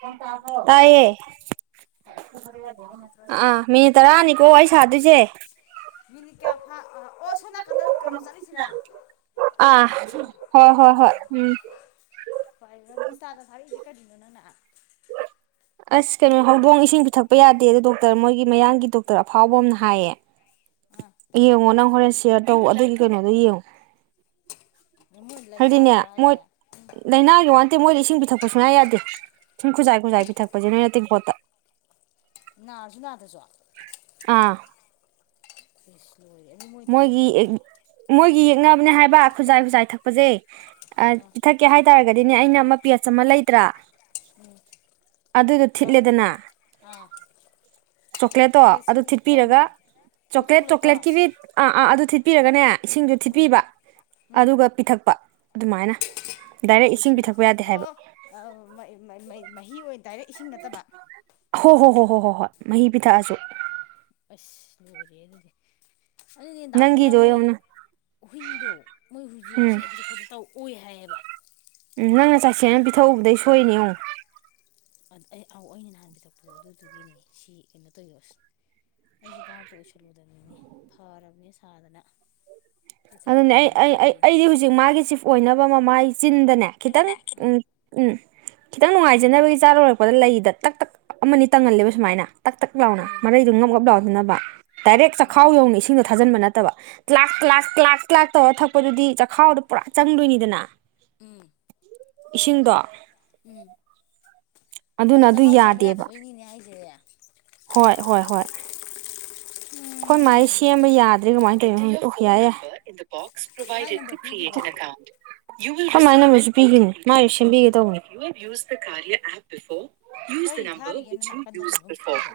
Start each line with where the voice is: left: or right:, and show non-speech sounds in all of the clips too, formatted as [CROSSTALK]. left: ꯅꯪ ꯇꯥꯕ꯭ꯔꯣ ꯇꯥꯏꯌꯦ ꯇꯥꯏꯌꯦ ꯈꯨꯠ ꯊꯥꯗꯣꯛꯄ ꯌꯥꯗꯦ ꯍꯥꯏ ꯅꯠꯇ꯭ꯔꯣꯁꯦ
right: ꯑꯥ ꯃꯤꯅꯤꯠ ꯇꯔꯥꯅꯤꯀꯣ ꯋꯥꯔꯤ ꯁꯥꯗꯣꯏꯁꯦ
left: ꯃꯤꯅꯤꯠ ꯀꯌꯥ ꯐꯥ ꯑꯣ ꯁꯣꯅꯥꯀꯟꯗ ꯀꯩꯅꯣ ꯆꯠꯂꯤꯁꯤꯔ
right: ꯑꯥ
left: ꯁꯤ
right: ꯍꯣꯏ ꯍꯣꯏ ꯍꯣꯏ ꯎꯝ
left: ꯏꯟꯁꯇꯥ ꯗ ꯊꯔꯛ ꯏꯁꯤꯗꯤ ꯀꯔꯤꯅꯣ ꯅꯪꯅꯥ
right: ꯑꯁ ꯀꯩꯅꯣ ꯍꯧꯗꯣꯡ ꯏꯁꯤꯡ ꯄꯤꯊꯛꯄ ꯌꯥꯗꯦ ꯑꯗꯣ ꯗꯣꯛꯇꯔ ꯃꯣꯏꯒꯤ ꯃꯌꯥꯡꯒꯤ ꯗꯣꯛꯇꯔ ꯑꯐꯥꯎꯕ ꯑꯃꯅ ꯍꯥꯏꯌꯦ
left: ꯑꯥ
right: ꯌꯦꯡꯉꯣ ꯅꯪ ꯍꯣꯔꯦꯟ ꯁꯤꯌꯥꯔ ꯇꯧ ꯑꯗꯨꯒꯤ ꯀꯩꯅꯣꯗꯣ ꯌꯦꯡꯉꯨ꯫
left: ꯃꯣꯏ
right: ꯍꯥꯏꯗꯤꯅꯦ
left: ꯂꯥꯏꯅꯥꯗꯨꯔꯣ
right: ꯃꯣꯏ
left: ꯍꯥꯏꯁꯦ ꯑꯦ
right: ꯂꯩꯅꯥꯒꯤ ꯋꯥ ꯃꯣꯏꯗ ꯏꯁꯤꯡ ꯄꯤꯊꯛꯄ ꯁꯨꯡꯌꯥ ꯌꯥꯗꯦ꯫ ꯏꯁꯤꯡ ꯈꯨꯖꯥꯏ ꯈꯨꯖꯥꯏ ꯄꯤꯊꯛꯄꯖꯤꯅꯦ ꯇꯦꯡꯀꯣꯠꯇ꯫
left: ꯅꯥꯔꯁꯨ - ꯅꯥꯗ꯭ꯔꯖꯨ꯫
right: ꯑꯥ
left: [INAUDIBLE]
right: ꯃꯣꯏꯒꯤ
left: ꯊꯛꯏꯁꯤ
right: [UNINTELLIGIBLE] ꯃꯣꯏꯒꯤ [UNINTELLIGIBLE] ꯍꯥꯏꯕ ꯈꯨꯖꯥꯏ - ꯈꯨꯖꯥꯏ ꯊꯛꯄꯁꯦ꯫ ꯑ
left: ꯑꯥ
right: ꯄꯤꯊꯛꯀꯦ ꯍꯥꯏ ꯇꯔꯒꯗꯤ ꯑꯗꯨꯅꯦ ꯑꯩꯅ ꯑꯃ ꯄꯦꯠꯁ ꯑꯃ ꯂꯩꯗꯔ꯭?
left: ꯎꯝ
right: ꯑꯗꯨꯏꯗꯣ ꯊꯤꯠꯂꯦꯗꯅ
left: ꯑꯥ
right: ꯆꯣꯀ꯭ꯂꯦꯠꯇꯣ ꯑꯗꯨ
left: ꯄꯦꯁꯁꯤꯗꯤ
right: ꯊꯤꯠꯄꯤꯔꯒ
left: ꯀꯔꯝꯕ ꯑꯣ
right: ꯆꯣꯀ꯭ꯂꯦꯠ
left: ꯆꯣꯀꯣꯂꯦꯠꯇꯣ
right: ꯆꯣꯀ꯭ꯂꯦꯠꯀꯤ ꯑꯗꯨ ꯊꯤꯠꯄꯤꯔꯒꯅꯦ ꯏꯁꯤꯡꯗ ꯊꯤꯠꯄꯤꯕ
left: ꯎꯝ
right: ꯑꯗꯨꯒ ꯄꯤꯊꯛꯄ꯫ ꯒꯗꯨꯃꯥꯏꯅ꯫
left: ꯑꯣ ꯏꯁꯤꯡꯗ ꯊꯤ ꯑꯣꯑꯣ ꯃꯍꯤ ꯑꯣꯏꯅ ꯗꯥꯏꯔꯦꯛ ꯏꯁꯤꯡ ꯅꯠꯇꯕ꯫
right: ꯍꯣ ꯍꯣ ꯍꯣꯏ ꯍꯣꯏ ꯍꯣꯏ ꯍꯣꯏ ꯃꯍꯤ ꯄꯤꯊꯛꯑꯁꯨ꯫
left: ꯑꯁ ꯂꯣꯏꯔꯦ ꯑꯗꯨꯗꯤ꯫ ꯑꯗꯨꯅꯦ ꯗꯥꯄꯨꯅ
right: ꯅꯪꯒꯤꯗꯣ
left: ꯃꯣꯏ
right: ꯌꯦꯡꯉꯨꯅ
left: ꯍꯨꯏꯗꯣ ꯃꯣꯏ ꯍꯨꯏꯁꯨ
right: ꯎꯝ
left: ꯏꯁꯤꯡ ꯄꯤꯊꯛꯄꯗ ꯇꯧ ꯑꯣꯏ ꯍꯥꯏꯌꯦ꯫
right: ꯎꯝ ꯅꯪꯅ ꯆꯠꯁꯦꯅ ꯄꯤꯊꯛꯎꯕꯗꯩ ꯁꯣꯏꯔꯤꯅꯤ ꯌꯦꯡꯑꯣ꯫
left: ꯑꯩ ꯑꯥꯎ ꯑꯩꯅ ꯅꯍꯥꯟ ꯄꯤꯊꯛꯄꯗꯣ ꯑꯗꯨꯗꯨꯒꯤꯅꯦ ꯁꯤ ꯀꯩꯅꯣ ꯇꯧꯌꯣꯁ ꯑꯩꯁꯨ ꯚꯥꯕꯇꯣ ꯑꯣꯏꯁꯜꯂꯨꯗꯕꯅꯤꯅꯦ ꯐꯔꯕꯅꯦ ꯁꯥꯗꯅ꯫
right: ꯑꯗꯨꯅꯦ ꯑꯩ
left: ꯄꯤꯊꯛꯎꯔꯤꯅꯤ
right: ꯑꯩ ꯑꯩ
left: ꯇꯧꯔꯤ
right: ꯑꯩꯗꯤ ꯍꯧꯖꯤꯛ ꯃꯥꯒꯤ ꯆꯤꯐ ꯑꯣꯏꯅꯕ ꯃꯃꯥꯏ ꯆꯤꯟꯗꯅꯦ ꯈꯤꯇꯪ ꯎꯝ ꯎꯝ ꯈꯤꯇꯪ ꯅꯨꯡꯉꯥꯏꯖꯅꯕꯒꯤ ꯆꯥ ꯂꯣꯏꯔꯛꯄꯗ ꯂꯩꯗ ꯇꯛ- ꯇꯛ ꯑꯃꯅꯤ ꯇꯪꯍꯜꯂꯦꯕ ꯁꯨꯃꯥꯏꯅ꯫ ꯇꯛ ꯇꯛ ꯂꯥꯎꯅ ꯃꯔꯩꯗꯨꯣ ꯉꯝꯒꯞ ꯂꯥꯎꯗꯅꯕ ꯗꯥꯏꯔꯦꯛ ꯆꯥꯛꯈꯥꯎ ꯌꯧꯅ ꯏꯁꯤꯡꯗꯣ ꯊꯥꯖꯟꯕ ꯅꯠꯇ ꯇꯕ ꯂꯥꯈ ꯂꯥꯛ ꯆꯥꯛ ꯂꯥꯛꯇꯧꯔ ꯊꯛꯄꯗꯨꯗꯤ ꯆꯥꯛꯈꯥꯎꯗꯣ ꯄꯨꯔꯥ ꯆꯪꯗꯣꯏꯅꯤꯗꯅ
left: ꯎꯝ
right: ꯏꯁꯤꯡꯗꯣ
left: ꯎꯝ
right: ꯑꯗꯨꯅ
left: ꯑꯗꯨ ꯆꯈꯥꯎ ꯆꯪꯕ
right: ꯌꯥꯗꯦꯕ
left: ꯌꯥꯗꯕꯩꯅꯤꯅꯦ ꯍꯥꯏꯁꯦ
right: ꯍꯣꯏ ꯍꯣꯏ ꯍꯣꯏ ꯑꯩꯈꯣꯏ ꯃꯥꯥꯏ ꯁꯦꯝꯕ ꯌꯥꯗ꯭ꯔꯦ ꯀꯃꯥꯏꯅ ꯀꯩꯅꯣ ꯎꯈꯤ ꯌꯥꯏꯌꯦ [UNINTELLIGIBLE]
left: ꯃꯥꯏ
right: ꯕꫭꯛꯁꯣꯗ
left: ꯅꯝꯕꯔ
right: ꯀ꯭ꯔꯤꯌꯦ
left: ꯄꯤꯈꯤꯕ꯭ꯔꯣ
right: ꯑꯀꯥꯎ ꯀꯃꯥꯏꯅꯝꯕꯔꯁꯨ ꯄꯤꯈꯤꯅꯤ ꯃꯁꯨ ꯁꯦꯝꯕꯤꯒꯦ ꯇꯧꯕꯅꯤ ꯌꯨꯁ ꯗ
left: ꯀꯔꯤ
right: ꯅꯝꯕꯔ
left: ꯊꯥꯔꯤꯒꯦꯅ
right: ꯍ꯭ꯋꯤꯁ ꯌꯨ
left: ꯅꯥꯀꯟꯗ
right: ꯌꯨꯁ ꯕꯤ
left: ꯀꯩꯅꯣꯝ
right: ꯐꯣꯔ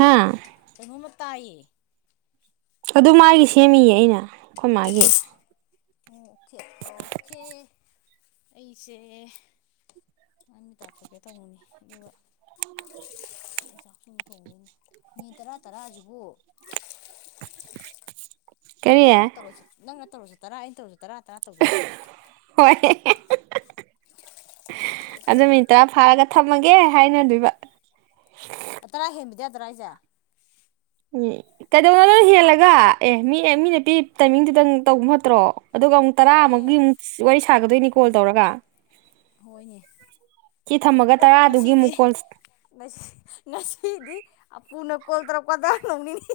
right: ꯍꯥꯥ
left: ꯀꯩꯅꫭꯃ ꯇꯥꯏꯌꯦ
right: ꯑꯗꯨ ꯃꯥꯒꯤ ꯁꯦꯝꯃꯤꯌꯦ ꯑꯩꯅ ꯑꯩꯈꯣꯏ ꯃꯥꯒꯤ
left: ꯑꯣ ꯑꯣꯀꯦ ꯑꯣꯀꯦ ꯑꯩꯁꯦ ꯅ ꯃꯤ ꯇꯥꯊꯣꯛꯀꯦ ꯇꯧꯕꯅꯤ ꯑꯗꯨꯒ ꯃꯤ ꯇꯔꯥ ꯇꯔꯥꯁꯤꯕꯨ
right: [UNINTELLIGIBLE]
left: ꯅꯪ ꯇꯔꯣ ꯅꯪ ꯇꯧ ꯇꯔꯩꯅ ꯇꯧ ꯇꯔꯥ ꯇꯔꯥ ꯇꯧꯕꯤꯔꫭ
right: ꯍꯣꯏ ꯑꯗꯨ
left: ꯇꯣꯛꯄꯅꯤꯍꯦ
right: ꯃꯤꯅꯤꯠ ꯇꯔꯥ ꯐꯥꯔꯒ ꯊꯝꯃꯒꯦ ꯍꯥꯏꯅꯗꯣꯏꯕ
left: ꯇꯔꯥ ꯍꯦꯟꯕꯗ ꯌꯗꯔꯥ ꯍꯥꯏꯁꯦ
right: ꯀꯩꯗꯧꯅꯣ ꯅꯪ ꯍꯦꯜꯂꯒ ꯑꯦ ꯃꯤ ꯃꯤꯅ ꯄꯤ ꯇꯥꯏꯃꯤꯡꯗꯨꯗꯪ ꯇꯧꯕ ꯐꯠꯇ꯭ꯔꯣ ꯑꯗꯨꯒ ꯑꯃꯨꯛ ꯇꯔꯥ
left: ꯌꯥꯏꯌꯦ
right: ꯑꯃꯒꯤꯨꯛꯀꯤ ꯑꯃꯨꯛ ꯋꯥꯔꯤ ꯁꯥꯒꯗꯣꯏꯅꯤ ꯀꯣꯜ ꯇꯧꯔꯒ
left: ꯍꯣꯏꯅꯦ
right: ꯁꯤ ꯊꯝꯃꯒ
left: ꯑꯣ
right: ꯇꯔꯥꯗꯨꯒꯤ
left: ꯉꯁꯤꯗꯤ
right: ꯑꯃꯨꯛ ꯀꯣꯜ
left: ꯉꯁꯤꯗꯤꯄꯨꯅ ꯀꯣꯜ ꯇꯔꯛ ꯀꯣꯟꯗ ꯅꯧꯅꯤꯅꯤ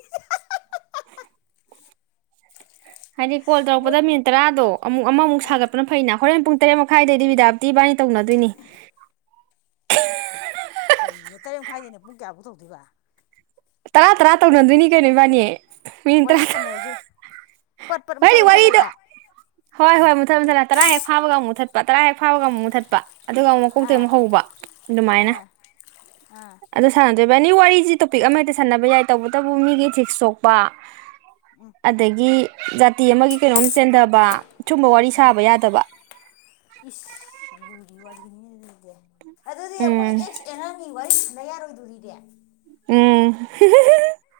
right: ꯍꯥꯏꯗꯤ ꯀꯣꯜ
left: ꯃꯣꯏ
right: ꯇꯧꯔꯛꯄꯗ ꯃꯤꯅꯤꯠ ꯇꯔꯥꯗꯣ ꯑꯃꯨꯛ ꯑꯃꯃꯨꯛ
left: ꯑ
right: ꯁꯥꯒꯠꯄꯅ ꯐꯩꯅ ꯍꯣꯔꯦꯄꯨꯡ ꯇꯔꯦꯠ ꯃꯈꯥꯏꯗꯩꯗꯤ ꯕꯤꯗꯥꯞꯇꯤ ꯏꯕꯥꯅꯤ ꯇꯧꯅꯗꯣꯏꯅꯤ
left: ꯀꯩꯅꯦ ꯇꯔꯦꯠ ꯃꯈꯥꯏꯗꯅꯦ ꯄꯨꯡ ꯀꯌꯥꯄꯨ ꯊꯧꯗꯣꯏꯕ
right: ꯇꯔꯥ ꯇꯔꯥ ꯇꯧꯅꯗꯣꯏꯅꯤ ꯀꯩꯅꯣ ꯏꯕꯥꯅꯦ ꯃꯤꯅꯤꯠ
left: ꯋꯥꯔꯤ
right: ꯇꯔꯥ ꯇꯔꯥ
left: ꯁꯥꯟꯅꯔꯁꯨ ꯄꯠ ꯄꯠ ꯃꯨꯊꯠ
right: ꯍꯗꯤ ꯋꯥꯔꯤꯗ
left: ꯃꯨꯊꯠꯂꯒ
right: ꯍꯣꯏ ꯍꯣꯏ ꯃꯨꯊꯠ ꯃꯨꯊꯠꯂ ꯇꯔꯥ ꯍꯦꯛ ꯐꯥꯕ ꯑꯃꯨꯛꯊꯠꯄ ꯇꯔꯥ ꯍꯦꯛ ꯐꯥꯎꯕꯒ ꯑꯃꯨꯊꯠꯄ ꯑꯗꯨꯒ ꯑꯃꯨꯛ ꯃꯀꯣꯛꯇꯤ
left: ꯑꯥ
right: ꯑꯃꯨꯛ ꯍꯧꯕ ꯑꯗꯨꯃꯥꯏꯅ
left: ꯑꯥ ꯑꯥ
right: ꯑꯗꯨ ꯁꯥꯟꯅꯗꯩ ꯚꯏ ꯑꯅꯤ ꯋꯥꯔꯤꯁꯤ ꯇꯣꯄꯤꯛ ꯑꯃ ꯍꯦꯛꯇ ꯁꯥꯟꯅꯕ ꯌꯥꯏ ꯇꯧꯕꯇꯕꯨ ꯃꯤꯒꯤ ꯏꯊꯤꯛꯁ ꯁꯣꯛꯄ ꯑꯗꯒꯤ ꯖꯥꯇꯤ ꯑꯃꯒꯤ ꯀꯩꯅꯣꯝ ꯆꯦꯟꯗꯕ ꯁꯨꯝꯕ ꯋꯥꯔꯤ ꯁꯥꯕ ꯌꯥꯗꯕ
left: ꯏꯁ ꯌꯥꯝ ꯂꯨꯔꯤ ꯋꯥꯔꯤꯅꯤꯅꯦ ꯑꯗꯨꯗꯤ ꯑꯗꯨꯗꯤ ꯑꯩꯈꯣꯏ
right: ꯎꯝ
left: ꯑꯦꯛꯁ ꯑꯦꯅꯥꯅꯤ ꯋꯥꯔꯤ ꯌꯥꯔꯣꯏꯗꯣꯔꯤꯅꯦ
right: ꯎꯝ [UNINTELLIGIBLE]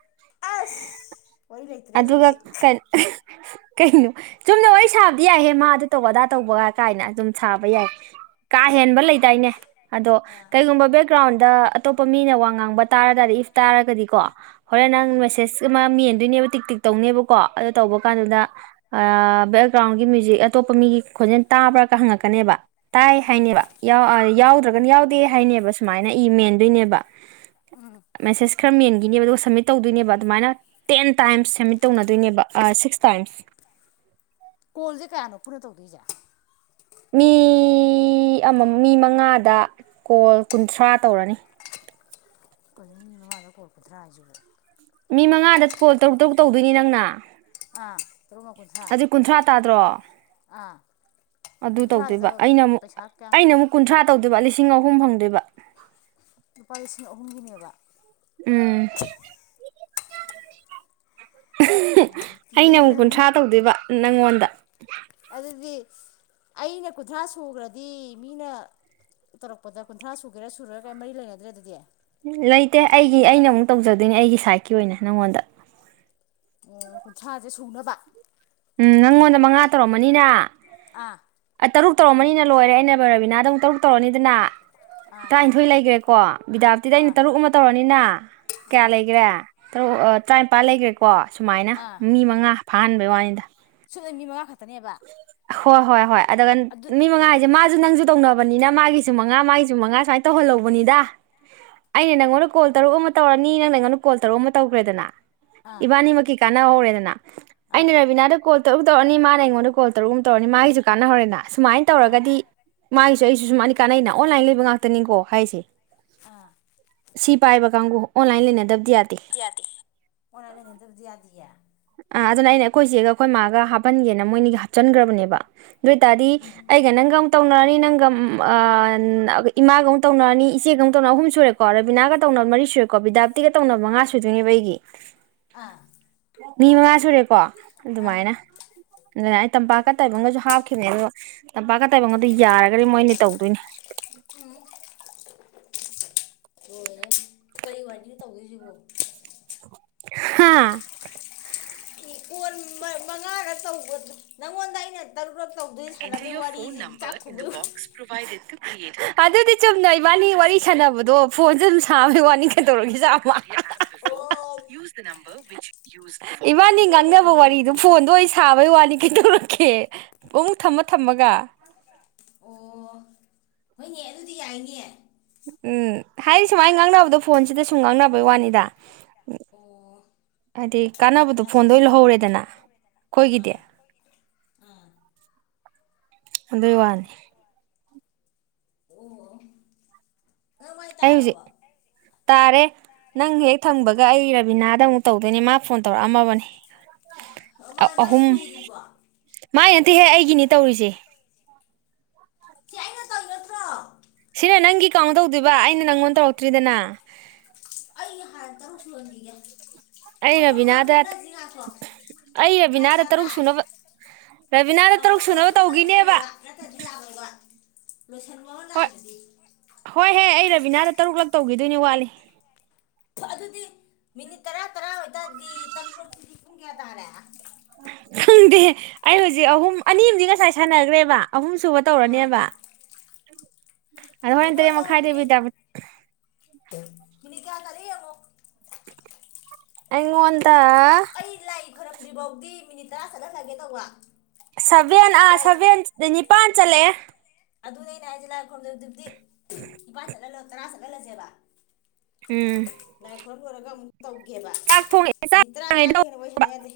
left: ꯑꯁ ꯋꯥꯔꯤ ꯂꯩꯇ꯭ꯔꯦ
right: ꯑꯗꯨꯒ
left: ꯑꯗꯨꯗꯤ
right: [UNINTELLIGIBLE] ꯀꯩꯅꯣ ꯆꯨꯝꯅ ꯋꯥꯔꯤ ꯁꯥꯕꯗꯤ ꯌꯥꯏꯍꯦ ꯃꯥꯗꯨ ꯇꯧꯕ ꯑꯗꯥ ꯇꯧꯕꯒ ꯀꯥꯏꯅ ꯑꯗꯨꯨꯝ ꯁꯥꯕ ꯌꯥꯏ ꯀꯥ
left: ꯑꯥ
right: ꯍꯦꯟꯕ ꯂꯩꯗꯥꯏꯅꯦ ꯑꯗꯣ
left: ꯑꯥ
right: ꯀꯩꯒꯨꯝꯕ ꯕꯦꯛꯒ꯭ꯔꯥꯎꯟ ꯑꯗ ꯑꯇꯣꯞꯄ ꯃꯤꯅ ꯋꯥ ꯉꯥꯡꯕ ꯇꯥꯔ ꯇꯥꯔꯗꯤ ꯏꯐ ꯇꯥꯔꯒꯗꯤꯀꯣ ꯍꯣꯔꯦꯟ ꯅꯪ ꯃꯦꯁꯦꯁ ꯑꯃꯥ ꯃꯦꯟꯗꯣꯏꯅꯦꯕ ꯇꯧꯅꯦꯕꯀꯣ ꯑꯗꯨ ꯇꯧꯕ ꯀꯥꯟꯗꯨꯗ ꯑꯥ ꯭ꯔꯥꯎꯟꯒꯤ ꯃ꯭ꯌꯨꯖꯤꯛ ꯑꯇꯣꯞꯄ ꯃꯤꯒꯤ ꯈꯣꯟꯖꯦꯜ ꯇꯥꯕ꯭ꯔꯥꯒ ꯍꯪꯉꯛꯀꯅꯦꯕ ꯇꯥꯏ ꯍꯥꯏꯅꯦꯕ ꯌꯥꯎꯗ꯭ꯔꯒꯅ ꯌꯥꯎꯗꯦ ꯍꯥꯏꯅꯦꯕ ꯁꯨꯃꯥꯏꯅ ꯏ ꯃꯦꯟꯗꯣꯏꯅꯦꯕ ꯃꯦꯁꯦꯁ ꯈꯔ ꯃꯦꯟ ꯒꯤꯅꯦꯕ ꯑꯗꯨꯒ ꯁꯝꯃꯤꯠ ꯇꯧꯗꯣꯏꯅꯦꯕ ꯑꯗꯨꯃꯥꯏꯅ ꯇꯦꯟ ꯇꯥꯏꯝꯁ ꯁꯃꯤꯠ ꯇꯧꯅꯗꯣꯏꯅꯦꯕ ꯁꯤꯛꯁ ꯇꯥꯏꯝꯁ
left: ꯀꯣꯜꯖ ꯀꯌꯥꯅꯣ ꯄꯨꯟꯅ ꯇꯧꯗꯣꯏꯖꯦ
right: ꯃꯤ ꯑꯃ ꯃꯤ ꯃꯉꯥꯗ ꯀꯣꯜ ꯀꯨꯟꯊ꯭ꯔꯥ ꯇꯧꯔꯅꯤ
left: ꯀꯩꯅꯣꯅꯦ ꯃꯤ ꯃꯉꯥꯗ ꯀꯣꯜ ꯀꯨꯟꯊꯔꯥ ꯍꯥꯏꯖꯤꯕꯣ
right: ꯃꯤ ꯃꯉꯥꯗ ꯀꯣꯜ ꯇꯔꯨꯛ ꯇꯔꯨꯛ ꯇꯧꯗꯣꯏꯅꯤ ꯅꯪꯅ
left: [INAUDIBLE]
right: ꯑꯗꯨ ꯀꯨꯟꯊ꯭ꯔꯥ ꯇꯥꯗ꯭ꯔꯣ
left: ꯑꯥ
right: ꯑꯗꯨ
left: ꯀꯨꯟꯊ꯭ꯔꯥꯗꯨꯗ
right: ꯇꯧꯗꯣꯏꯕ ꯑꯩꯅ ꯑꯃꯨꯛ
left: ꯄꯩꯁꯥ ꯀꯌꯥꯝ
right: ꯑꯩꯅ ꯑꯃꯨꯛ ꯀꯨꯟꯊ꯭ꯔꯥ ꯇꯧꯗꯣꯏꯕ ꯂꯤꯁꯤꯡ ꯂꯤꯁꯤꯡ ꯑꯍꯨꯝ ꯐꯪꯗꯣꯏꯕ
left: ꯂꯨꯄꯥ ꯂꯤꯁꯤꯡ ꯑꯍꯨꯝꯒꯤꯅꯦꯕ
right: ꯎꯝ ꯑꯩꯅ ꯑꯃꯨꯛ
left: ꯌꯦꯜꯂꯕꯅꯤ
right: ꯀꯨꯟꯊ꯭ꯔꯥ ꯇꯧꯗꯣꯏꯕ ꯅꯉꯣꯟꯗ
left: ꯑꯗꯨꯗꯤ ꯑꯩꯅ ꯀꯨꯟꯊ꯭ꯔꯥ ꯁꯨꯈ꯭ꯔꯗꯤ ꯃꯤꯅ ꯇꯧꯔꯛꯄꯗ ꯀꯨꯟꯊ꯭ꯔꯥ ꯁꯨꯒꯦꯔꯥ ꯁꯨꯔ ꯀꯔꯤ ꯃꯔꯤ ꯂꯩꯅꯗ꯭ꯔꯦ ꯑꯗꯨꯗꯤ
right: ꯂꯩꯇꯦ ꯑꯩꯒꯤ ꯑꯩꯅ ꯑꯃꯨꯛ ꯇꯧꯖꯗꯣꯏꯅꯦ ꯑꯩꯒꯤ ꯁꯥꯏꯠꯀꯤ ꯑꯣꯏꯅ ꯅꯉꯣꯟꯗ
left: ꯀꯨꯟꯊ꯭ꯔꯥꯁꯦ ꯁꯨꯅꯕ
right: ꯎꯝ ꯅꯪꯉꯣꯟꯗ ꯃꯉꯥ ꯇꯧꯔꯝꯃꯅꯤꯅ
left: ꯑꯥ
right: ꯇꯧꯔꯕꯅꯤꯅ ꯂꯣꯏꯔꯦ ꯑꯩꯅ ꯕꯕꯤꯅꯥꯗ ꯇꯔꯨꯛ ꯇꯧꯔꯅꯤꯗꯅ
left: ꯑꯥ
right: ꯇꯔꯥꯅꯤꯊꯣꯏ ꯂꯩꯈ꯭ꯔꯦ ꯀꯣ ꯕꯤꯗꯥꯞꯇꯤꯗ ꯑꯩꯅ
left: ꯑꯥ
right: ꯇꯔꯨꯛ ꯑꯃꯨꯛ ꯇꯧꯔꯅꯤꯅ ꯀꯌꯥ
left: ꯑꯥ
right: ꯂꯩꯈꯔꯦ ꯇꯔꯨ ꯑꯥ ꯇ꯭ꯔꯥꯏꯝꯄꯥꯥꯟ ꯂꯩꯒ꯭ꯔꯦꯀꯣ꯫ ꯁꯨꯃꯥꯏꯅ
left: ꯑꯥ
right: ꯃꯤ ꯃꯉꯥ ꯐꯍꯥꯟꯕꯩ ꯋꯥꯅꯤꯗ꯫
left: ꯁꯨꯞꯅꯩ ꯃꯤ ꯃꯉꯥ ꯈ ꯇꯅꯦꯕꯥ꯫
right: ꯍꯣꯏ ꯍꯣꯏ ꯍꯣꯏ꯫ ꯑꯗꯨꯒ ꯃꯤ ꯃꯉꯥ ꯍꯥꯏꯖꯦ ꯃꯥ ꯑꯗꯨ ꯅꯪꯁꯨ ꯇꯧꯅꯕꯅꯤꯅ ꯃꯥꯒꯤꯁꯨ ꯃꯉꯥ ꯃꯥꯒꯤꯁꯨ ꯃꯉꯥ ꯁꯨꯃꯥꯏ ꯇꯧꯍꯜꯍꯧꯕꯅꯤꯗ ꯑꯩꯅ ꯅꯪꯉꯣꯟꯗ ꯀꯣꯜ ꯇꯔꯨꯛ ꯑꯃ ꯇꯧꯔꯅꯤ ꯅꯪ ꯅꯉꯣꯟꯗ ꯀꯣꯜ ꯇꯔꯨꯛ ꯑꯃ ꯇꯧꯒ꯭ꯔꯦꯗꯅ
left: ꯑꯥ
right: ꯏꯕꯥꯅꯤꯃꯛꯀꯤ ꯀꯥꯟꯅ ꯍꯧꯔꯦꯗꯅ ꯑꯩꯅ
left: ꯑꯥ
right: ꯔꯕꯤꯅꯥꯗ ꯀꯣꯜ ꯇꯧꯗꯧ ꯑꯅꯤ ꯃꯥꯅ ꯑꯩꯉꯣꯟꯗ ꯀꯣꯜ ꯇꯔꯨꯛ ꯑꯃ ꯇꯧꯔꯅꯤ ꯃꯥꯒꯤꯁꯨ ꯀꯥꯟꯅꯍꯔꯦꯅ ꯑꯁꯨꯃꯥꯏꯅ
left: ꯑꯥ
right: ꯇꯧꯔꯒꯗꯤ ꯃꯥꯏ [UNINTELLIGIBLE] ꯀꯥꯟꯅꯩꯅ ꯑꯣꯟꯂꯥꯏꯟ ꯂꯩꯕ ꯉꯥꯛꯇꯅꯤꯀꯣ ꯍꯥꯏꯔꯤꯁꯦ꯫
left: ꯑꯥ꯫
right: ꯁꯤ ꯄꯥꯏꯕ ꯀꯥꯡꯕꯨ ꯑꯣꯟꯂꯥꯏꯟ ꯂꯩꯅꯗꯕ
left: ꯑꯣꯟ ꯂꯥꯏꯟ ꯂꯩꯅꯗꯕꯗꯤ ꯌꯥꯗꯤꯌꯦ꯫
right: ꯑ ꯑꯗꯨꯅ ꯑꯩꯅ ꯑꯩꯈꯣꯏ ꯆꯦꯒ ꯑꯩꯈꯣꯏ ꯃꯥꯒ ꯍꯥꯞꯄꯟꯒꯦꯅ ꯃꯣꯏꯅꯤꯒ ꯍꯥꯞꯆꯟꯈ꯭ꯔꯕꯅꯦꯕ ꯑꯗꯨ ꯑꯣꯏ ꯇꯔꯗꯤ ꯑꯩꯒ ꯅꯪꯒ ꯑꯃꯨꯛ ꯇꯧꯅꯔꯅꯤ ꯅꯪꯒ ꯑ ꯏꯃꯥꯒ ꯑꯃꯨꯛ ꯇꯅꯔꯅꯤ ꯏꯆꯦꯒ ꯑꯃꯨꯛ ꯇꯅ ꯑꯍꯨꯝ ꯁꯨꯔꯦꯀꯣ ꯔꯦꯕꯤꯅꯥꯒ ꯇꯧꯅꯕ ꯃꯔꯤ ꯁꯨꯔꯦꯀꯣ ꯕꯤꯗꯥꯞꯇꯤꯒ ꯇꯧꯅꯕ ꯃꯉꯥ ꯁꯨꯗꯣꯏꯅꯦꯕ ꯑꯩꯒꯤ
left: ꯑꯥ꯫
right: ꯃꯤ ꯃꯉꯥ ꯁꯨꯔꯦꯀꯣ꯫
left: ꯑꯥ
right: ꯑꯗꯨꯃꯥꯏꯅ ꯑꯗꯨꯅ ꯑꯩ ꯇꯝꯄꯥꯛꯀ ꯇꯥꯏꯕꯒꯁꯨ ꯍꯥ [UNINTELLIGIBLE] ꯇꯝꯄꯥꯛꯀ ꯇꯥꯏꯕꯪꯒ ꯑꯗꯨ ꯌꯥꯔꯒꯗꯤ ꯃꯣꯏꯅꯤ ꯇꯧꯗꯣꯏꯅꯦ꯫
left: ꯍꯣꯏꯅꯦ ꯀꯔꯤ ꯋꯥꯅꯣ ꯇꯧꯗꯣꯏꯁꯤꯕꯨ꯫
right: ꯍꯥꯥ꯫
left: ꯀꯣꯟ ꯃ ꯃꯉꯥꯒꯔꯛ ꯇꯧꯕ ꯅꯪꯉꯣꯟꯗ ꯑꯩꯅ ꯇꯔꯨꯔꯛ
right: enter your phone number in the box provided ꯇꯨ ꯑꯗꯨꯗꯤ ꯆꯨꯝꯅ ꯏꯕꯥꯅꯤ ꯋꯥꯔꯤ ꯁꯥꯟꯅꯕꯗꯣ ꯐꯣꯟꯁꯨꯦ ꯑꯗꯨꯝ ꯁꯥꯕꯅꯦ ꯋꯥꯅꯤ ꯀꯩꯗꯧꯔꯒꯦꯁꯨ
left: ꯑꯣ
right: ꯏꯆꯤꯃ [UNINTELLIGIBLE]
left: ꯊꯕꯛ
right: ꯂꯤꯅꯕ
left: ꯂꯩꯇꯕꯒꯤ
right: ꯋꯥꯔꯤꯗꯣ ꯐꯣꯟꯗ ꯑꯣꯢ ꯁꯥꯕ ꯋꯥꯅꯤ ꯀꯩꯗꯧꯔꯒꯦ ꯄꯨꯡ ꯊꯝꯃ ꯊꯝꯃꯒ
left: ꯑꯣ ꯍꯣꯏꯅꯦ ꯑꯗꯨꯗꯤ ꯌꯥꯏꯅꯦ꯫
right: ꯎꯝ ꯍꯥꯏꯔꯤ ꯁꯨꯃꯥꯏ ꯉꯥꯡꯅꯕꯗꯣ ꯐꯣꯟꯁꯤꯗ ꯁꯨꯝ ꯉꯥꯡꯅꯕꯩ ꯋꯥꯅꯤꯗ ꯎ
left: ꯑꯣ
right: ꯍꯥꯏꯗꯤ ꯀꯥꯟꯅꯕꯗꯣ
left: ꯑꯁ
right: ꯐꯣꯟꯗ ꯑꯣꯏ
left: ꯑꯁ
right: ꯂꯧꯍꯧꯔꯦꯗꯅ ꯑꯩꯈꯣꯏꯒꯤꯗꯤ꯫
left: ꯑꯥ ꯑꯥ
right: ꯑꯗꯨꯢ ꯋꯥꯅꯤ꯫
left: ꯑꯣ ꯅꯪ ꯃꯥꯏ
right: ꯑꯩ ꯍꯧꯖꯤꯛ
left: ꯇꯥꯔꯕꯣ
right: ꯇꯥꯔꯦ ꯅꯪ ꯍꯦꯛ ꯊꯝꯕꯒ ꯑꯩ ꯔꯕꯤꯅꯥꯗ ꯑꯃꯨꯛ ꯇꯧꯗꯣꯏꯅꯦ ꯃꯥ ꯐꯣꯟ ꯇꯧꯔꯛꯑꯝꯃꯕꯅꯦ
left: ꯃꯥꯏ ꯃꯥꯏ
right: ꯑꯍꯨꯝ
left: ꯁꯨꯗ꯭ꯔꯤꯕꯣ
right: ꯃꯥꯏ ꯅꯠꯇꯦꯍꯦ ꯑꯩꯒꯤꯅꯤ ꯇꯧꯔꯤꯖꯦ꯫
left: ꯁꯤ ꯑꯩꯅ ꯇꯧꯔꯤ ꯅꯠꯇ꯭ꯔꯣ
right: ꯁꯤꯅ ꯅꯪꯒꯤ ꯀꯥꯎꯟ ꯇꯧꯗꯣꯏꯕ ꯑꯩꯅ ꯅꯪꯉꯣꯟꯗ ꯇꯧꯔꯛꯇ꯭ꯔꯤꯗꯅ
left: ꯑꯩ ꯍꯥꯟꯅ [UNINTELLIGIBLE]
right: ꯑꯩ
left: ꯃꯐꯝ ꯑꯃ
right: ꯔꯕꯤꯅꯥꯗ
left: ꯈꯪꯅꯁꯤ ꯉꯥꯏꯈꯣ
right: ꯑꯩ
left: ꯒ꯭ꯌꯥꯟ
right: ꯔꯕꯤꯅꯥꯗ ꯇꯔꯨꯛ
left: ꯇꯥꯕ꯭ꯔꯥ
right: ꯁꯨꯅꯕ ꯔꯕꯤꯅꯥꯗ ꯇꯔꯨꯛ ꯁꯨꯅꯕ ꯇꯧꯈꯤꯅꯦꯕ
left: [UNINTELLIGIBLE] ꯅꯠꯇꯗꯤ ꯌꯥꯔꯣꯏꯕ ꯂꯣꯏꯁꯟꯕ ꯑꯃ
right: ꯍꯣꯏ
left: ꯂꯥꯛꯏꯗꯨꯗꯤ
right: ꯍꯣꯏꯍꯦ ꯑꯩ ꯔꯕꯤꯅꯥꯗ ꯇꯔꯨꯛ ꯂꯛ ꯇꯧꯈꯤꯗꯣꯏꯅꯦ ꯋꯥꯠꯂꯤ
left: ꯑꯗꯨꯗꯤ ꯃꯤꯅꯤꯠ ꯇꯔꯥ ꯇꯔꯥ ꯑꯣꯢ ꯇꯥꯔꯗꯤ ꯇꯔꯨꯛꯂꯛꯇꯗꯤ ꯄꯨꯡ ꯀꯌꯥ ꯇꯥꯔꯦ
right: ꯈꯪꯗꯦ ꯑꯩ ꯍꯧꯖꯤꯛ ꯑꯍꯨꯝ ꯑꯅꯤ ꯑꯁꯤ ꯉꯁꯥꯏ ꯁꯥꯟꯅꯈ꯭ꯔꯦꯕ ꯑꯍꯨꯝ ꯁꯨꯕ
left: ꯑꯥ
right: ꯇꯧꯔꯅꯦꯕ ꯑꯗ ꯍꯣꯔꯦꯟ ꯇꯔꯦꯠ
left: ꯅꯪꯉꯣꯟꯗ
right: ꯃꯈꯥꯏꯗ
left: ꯍꯧꯖꯤꯛ
right: [UNINTELLIGIBLE]
left: ꯃꯤꯅꯤꯠ ꯀꯌꯥ ꯇꯥꯔꯦ ꯌꯦꯡꯉꯣ
right: ꯑꯩꯉꯣꯟꯗ
left: ꯑꯩ ꯂꯥꯏ ꯇ ꯋꯥ
right: ꯁꯚꯦꯟ ꯑꯥ ꯁꯚꯦꯟ ꯅꯤꯄꯜ ꯆꯠꯂꯛꯑꯦ
left: ꯑꯗꯨꯅꯦ [UNINTELLIGIBLE] ꯂꯂꯖꯦꯕ
right: ꯎꯝ
left: ꯇꯧꯒꯦꯕ
right: ꯆꯥꯛ ꯊꯣꯡꯉꯤ
left: ꯇꯔꯥ ꯇꯔꯥꯗꯤꯒꯤ ꯍꯦꯟꯅ ꯌꯥꯔꯤ ꯁꯅ ꯌꯥꯗꯦ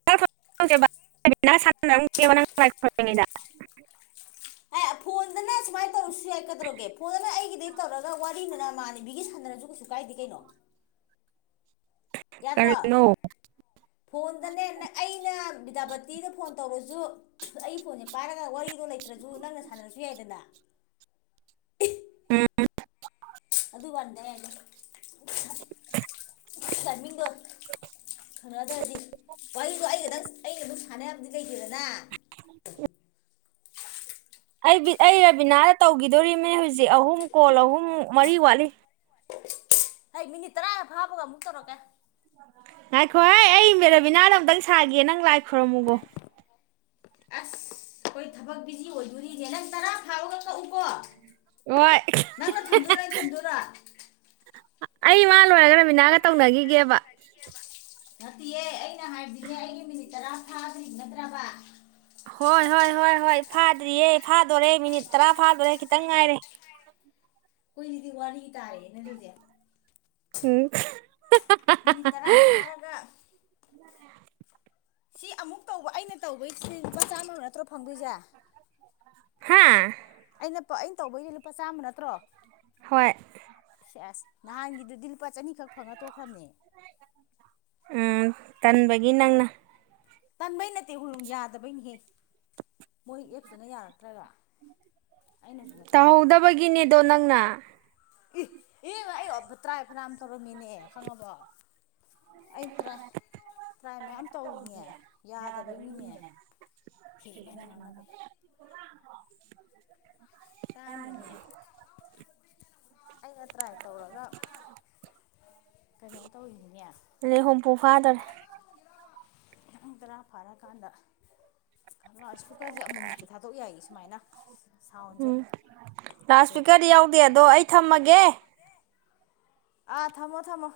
right: [UNINTELLIGIBLE]
left: ꯗꯧꯔꯒꯦ ꯐꯣꯟꯗꯅ ꯑꯩꯒꯤꯗꯤ ꯇꯧꯔꯒ ꯋꯥꯔꯤꯅ ꯅꯃꯥꯥꯟꯅꯕꯤꯒꯤ ꯁꯥꯟꯅꯔꯁꯨ ꯀꯩꯁꯨ ꯀꯥꯏꯗꯦ ꯀꯩꯅꯣ ꯌꯥꯗ꯭ꯔꯣ
right: ꯀꯔꯤꯅꯣ
left: ꯐꯣꯟꯗꯅꯦ ꯕꯤ꯭ꯌꯥꯄꯇꯤꯗ ꯐꯣꯟ ꯇꯧꯔꯁꯨ ꯑꯩ ꯐꯣꯟꯁꯦ ꯄꯥꯏꯔꯒ ꯋꯥꯔꯤꯗꯣ ꯂꯩꯇ꯭ꯔꯁꯨ ꯅꯪꯅ ꯁꯥꯟꯅꯔꯁꯨ ꯌꯥꯏꯗꯅ
right: ꯎꯝ
left: ꯑꯗꯨ ꯋꯥꯅꯤꯗ ꯑꯩ ꯍꯥꯏꯖꯦ ꯇꯥꯏꯃꯤꯡꯗꯣ ꯈꯪꯅꯗ꯭ꯔꯗꯤ ꯋꯥꯔꯤꯗꯣ ꯑꯩꯒꯗꯪ ꯑꯩꯒ ꯑꯗꯨꯝ ꯁꯥꯟꯅ ꯌꯥꯕꯅꯤ ꯀꯩ ꯇꯦꯗꯅꯥ
right: ꯑꯩ ꯑꯩ ꯔꯕꯤꯅꯥꯗ ꯇꯧꯒꯤꯗꯧꯔꯤꯃꯦ ꯍꯧꯖꯤꯛ ꯑꯍꯨꯝ ꯀꯣꯜ ꯑꯍꯨꯝ ꯃꯔꯤ ꯋꯥꯠꯂꯤ
left: ꯑꯩ ꯃꯤꯅꯤꯠ ꯇꯔꯥ ꯐꯥꯕꯒ ꯑꯃꯨꯛ ꯇꯧꯔꯛꯀꯦ
right: ꯉꯥꯏꯈꯣ ꯍꯥꯏ ꯑꯩ ꯃꯦꯔꯥꯕꯤꯅꯥꯗ ꯑꯃꯨꯛꯇꯪ ꯁꯥꯒꯦ ꯅꯪ ꯂꯥꯏ ꯈꯣꯏꯔꯝꯃꯨꯒꯣ
left: ꯑꯁ ꯑꯩꯈꯣꯏ ꯊꯕꯛ ꯕꯤꯖꯤ ꯑꯣꯏꯗꯧꯔꯤꯅꯦ ꯅꯪ ꯇꯔꯥ ꯐꯥꯕꯒ ꯀꯛꯎꯀꯣ
right: ꯍꯣꯏ
left: ꯅꯪꯅ ꯊꯝꯗꯣꯏꯔ ꯑꯩꯅ ꯊꯝꯗꯣꯏꯔ
right: ꯑꯩ ꯃꯥ ꯂꯣꯏꯔꯒ ꯔꯃꯤꯅꯥꯒ ꯇꯧꯅꯈꯤꯒꯦꯕ
left: ꯅꯠꯇꯤꯌꯦ ꯑꯩ ꯑꯩꯅ ꯍꯥꯏꯗꯤꯅꯦ ꯑꯩꯒꯤ ꯃꯤꯅꯤꯠ ꯇꯔꯥ ꯊꯥꯗ꯭ꯔꯤ ꯅꯠꯇ꯭ꯔꯕ
right: ꯍꯣꯏ ꯍꯣꯏ ꯍꯣꯏ ꯍꯣꯏ ꯐꯥꯗ꯭ꯔꯤꯌꯦ ꯐꯥꯗꯣꯔꯦ ꯃꯤꯅꯤꯠ ꯇꯔꯥ ꯐꯥꯗꯣꯔꯦ ꯈꯤꯇꯪ ꯉꯥꯏꯔꯦ
left: ꯀꯨꯏꯗꯤ ꯋꯥꯔꯤ ꯇꯔꯦꯅꯦ ꯑꯗꯨꯗꯤ
right: ꯎꯝ
left: ꯃꯤꯅꯤꯠ ꯇꯔꯥ ꯐꯥꯔꯒ ꯁꯤ ꯑꯃꯨꯛ ꯇꯧꯕ ꯑꯩꯅ ꯇꯧꯕꯩ ꯁꯤ ꯂꯨꯄꯥ ꯆꯥꯝꯃ ꯅꯠꯇ꯭ꯔꯣ ꯐꯪꯗꯣꯏꯁꯦ
right: ꯍꯥꯥ
left: ꯑꯩꯅꯄ ꯑꯩꯅ ꯇꯧꯕꯩ ꯂꯨꯄꯥ ꯆꯥꯝꯃ ꯅꯠꯇ꯭ꯔꯣ
right: ꯍꯣꯏ
left: ꯑꯦꯁ ꯅꯍꯥꯟꯒꯤꯗꯨꯗꯤ ꯂꯨꯄꯥ ꯆꯅꯤꯈꯛ ꯐꯪꯉ ꯇꯣꯛꯈ꯭ꯔꯕꯅꯦ
right: ꯎꯝ ꯇꯟꯕꯒꯤ ꯅꯪꯅ
left: ꯇꯟꯕꯩ ꯅꯠꯇꯦ ꯍꯣꯡ ꯌꯥꯗꯕꯩꯅꯤꯍꯦ ꯃꯣꯏ ꯑꯦꯞꯇꯨꯅ ꯌꯥꯔꯛꯇ꯭ꯔꯒ ꯑꯩꯅꯁꯨ ꯅꯠꯇꯅ
right: ꯇꯧꯍꯧꯗꯕꯒꯤꯅꯦꯗꯣ ꯅꯪꯅ
left: ꯏ ꯑꯦ ꯑꯣꯕꯇ꯭ꯔꯥ ꯔꯥꯝ ꯇꯧꯔꯝꯃꯤꯅꯦ ꯈꯪꯉꯕꯣ ꯑꯩ ꯇ꯭ꯔꯥꯏ ꯇꯥꯏ ꯃꯌꯥꯝ
right: ꯇ
left: ꯇꯧꯋꯤꯅꯦ
right: ꯌꯥꯗ
left: ꯍꯦꯕꯅꯤ ꯉꯅꯅꯕ ꯌꯥꯅꯤꯅꯦ ꯑꯩꯅ ꯇ꯭ꯔꯥꯏ ꯇꯧꯔꯒ ꯀꯩꯅꯣ ꯇꯧꯔꯤꯅꯤꯅꯦ
right: ꯂꯦ ꯍꯣꯝꯄꯨ ꯐꯥꯗꯔ
left: ꯇꯔꯥ ꯐꯥꯔꯛꯀꯥꯟꯗ ꯂꯥꯎꯗ ꯁ꯭ꯄꯤꯀꯔꯁꯦ ꯑꯃꯃꯨꯛꯇꯤ ꯊꯥꯗꯣꯛ ꯌꯥꯏ ꯁꯨꯃꯥꯏꯅ ꯁꯥꯎꯟꯁꯦ
right: ꯂꯥꯎꯗ
left: ꯀꯩ
right: ꯁ꯭ꯄꯤꯀꯔꯗꯤ ꯌꯥꯎꯗꯦ ꯑꯗꯣ ꯑꯩ ꯊꯝꯃꯒꯦ
left: ꯑꯥ ꯊꯝꯃꯣ ꯊꯃꯣ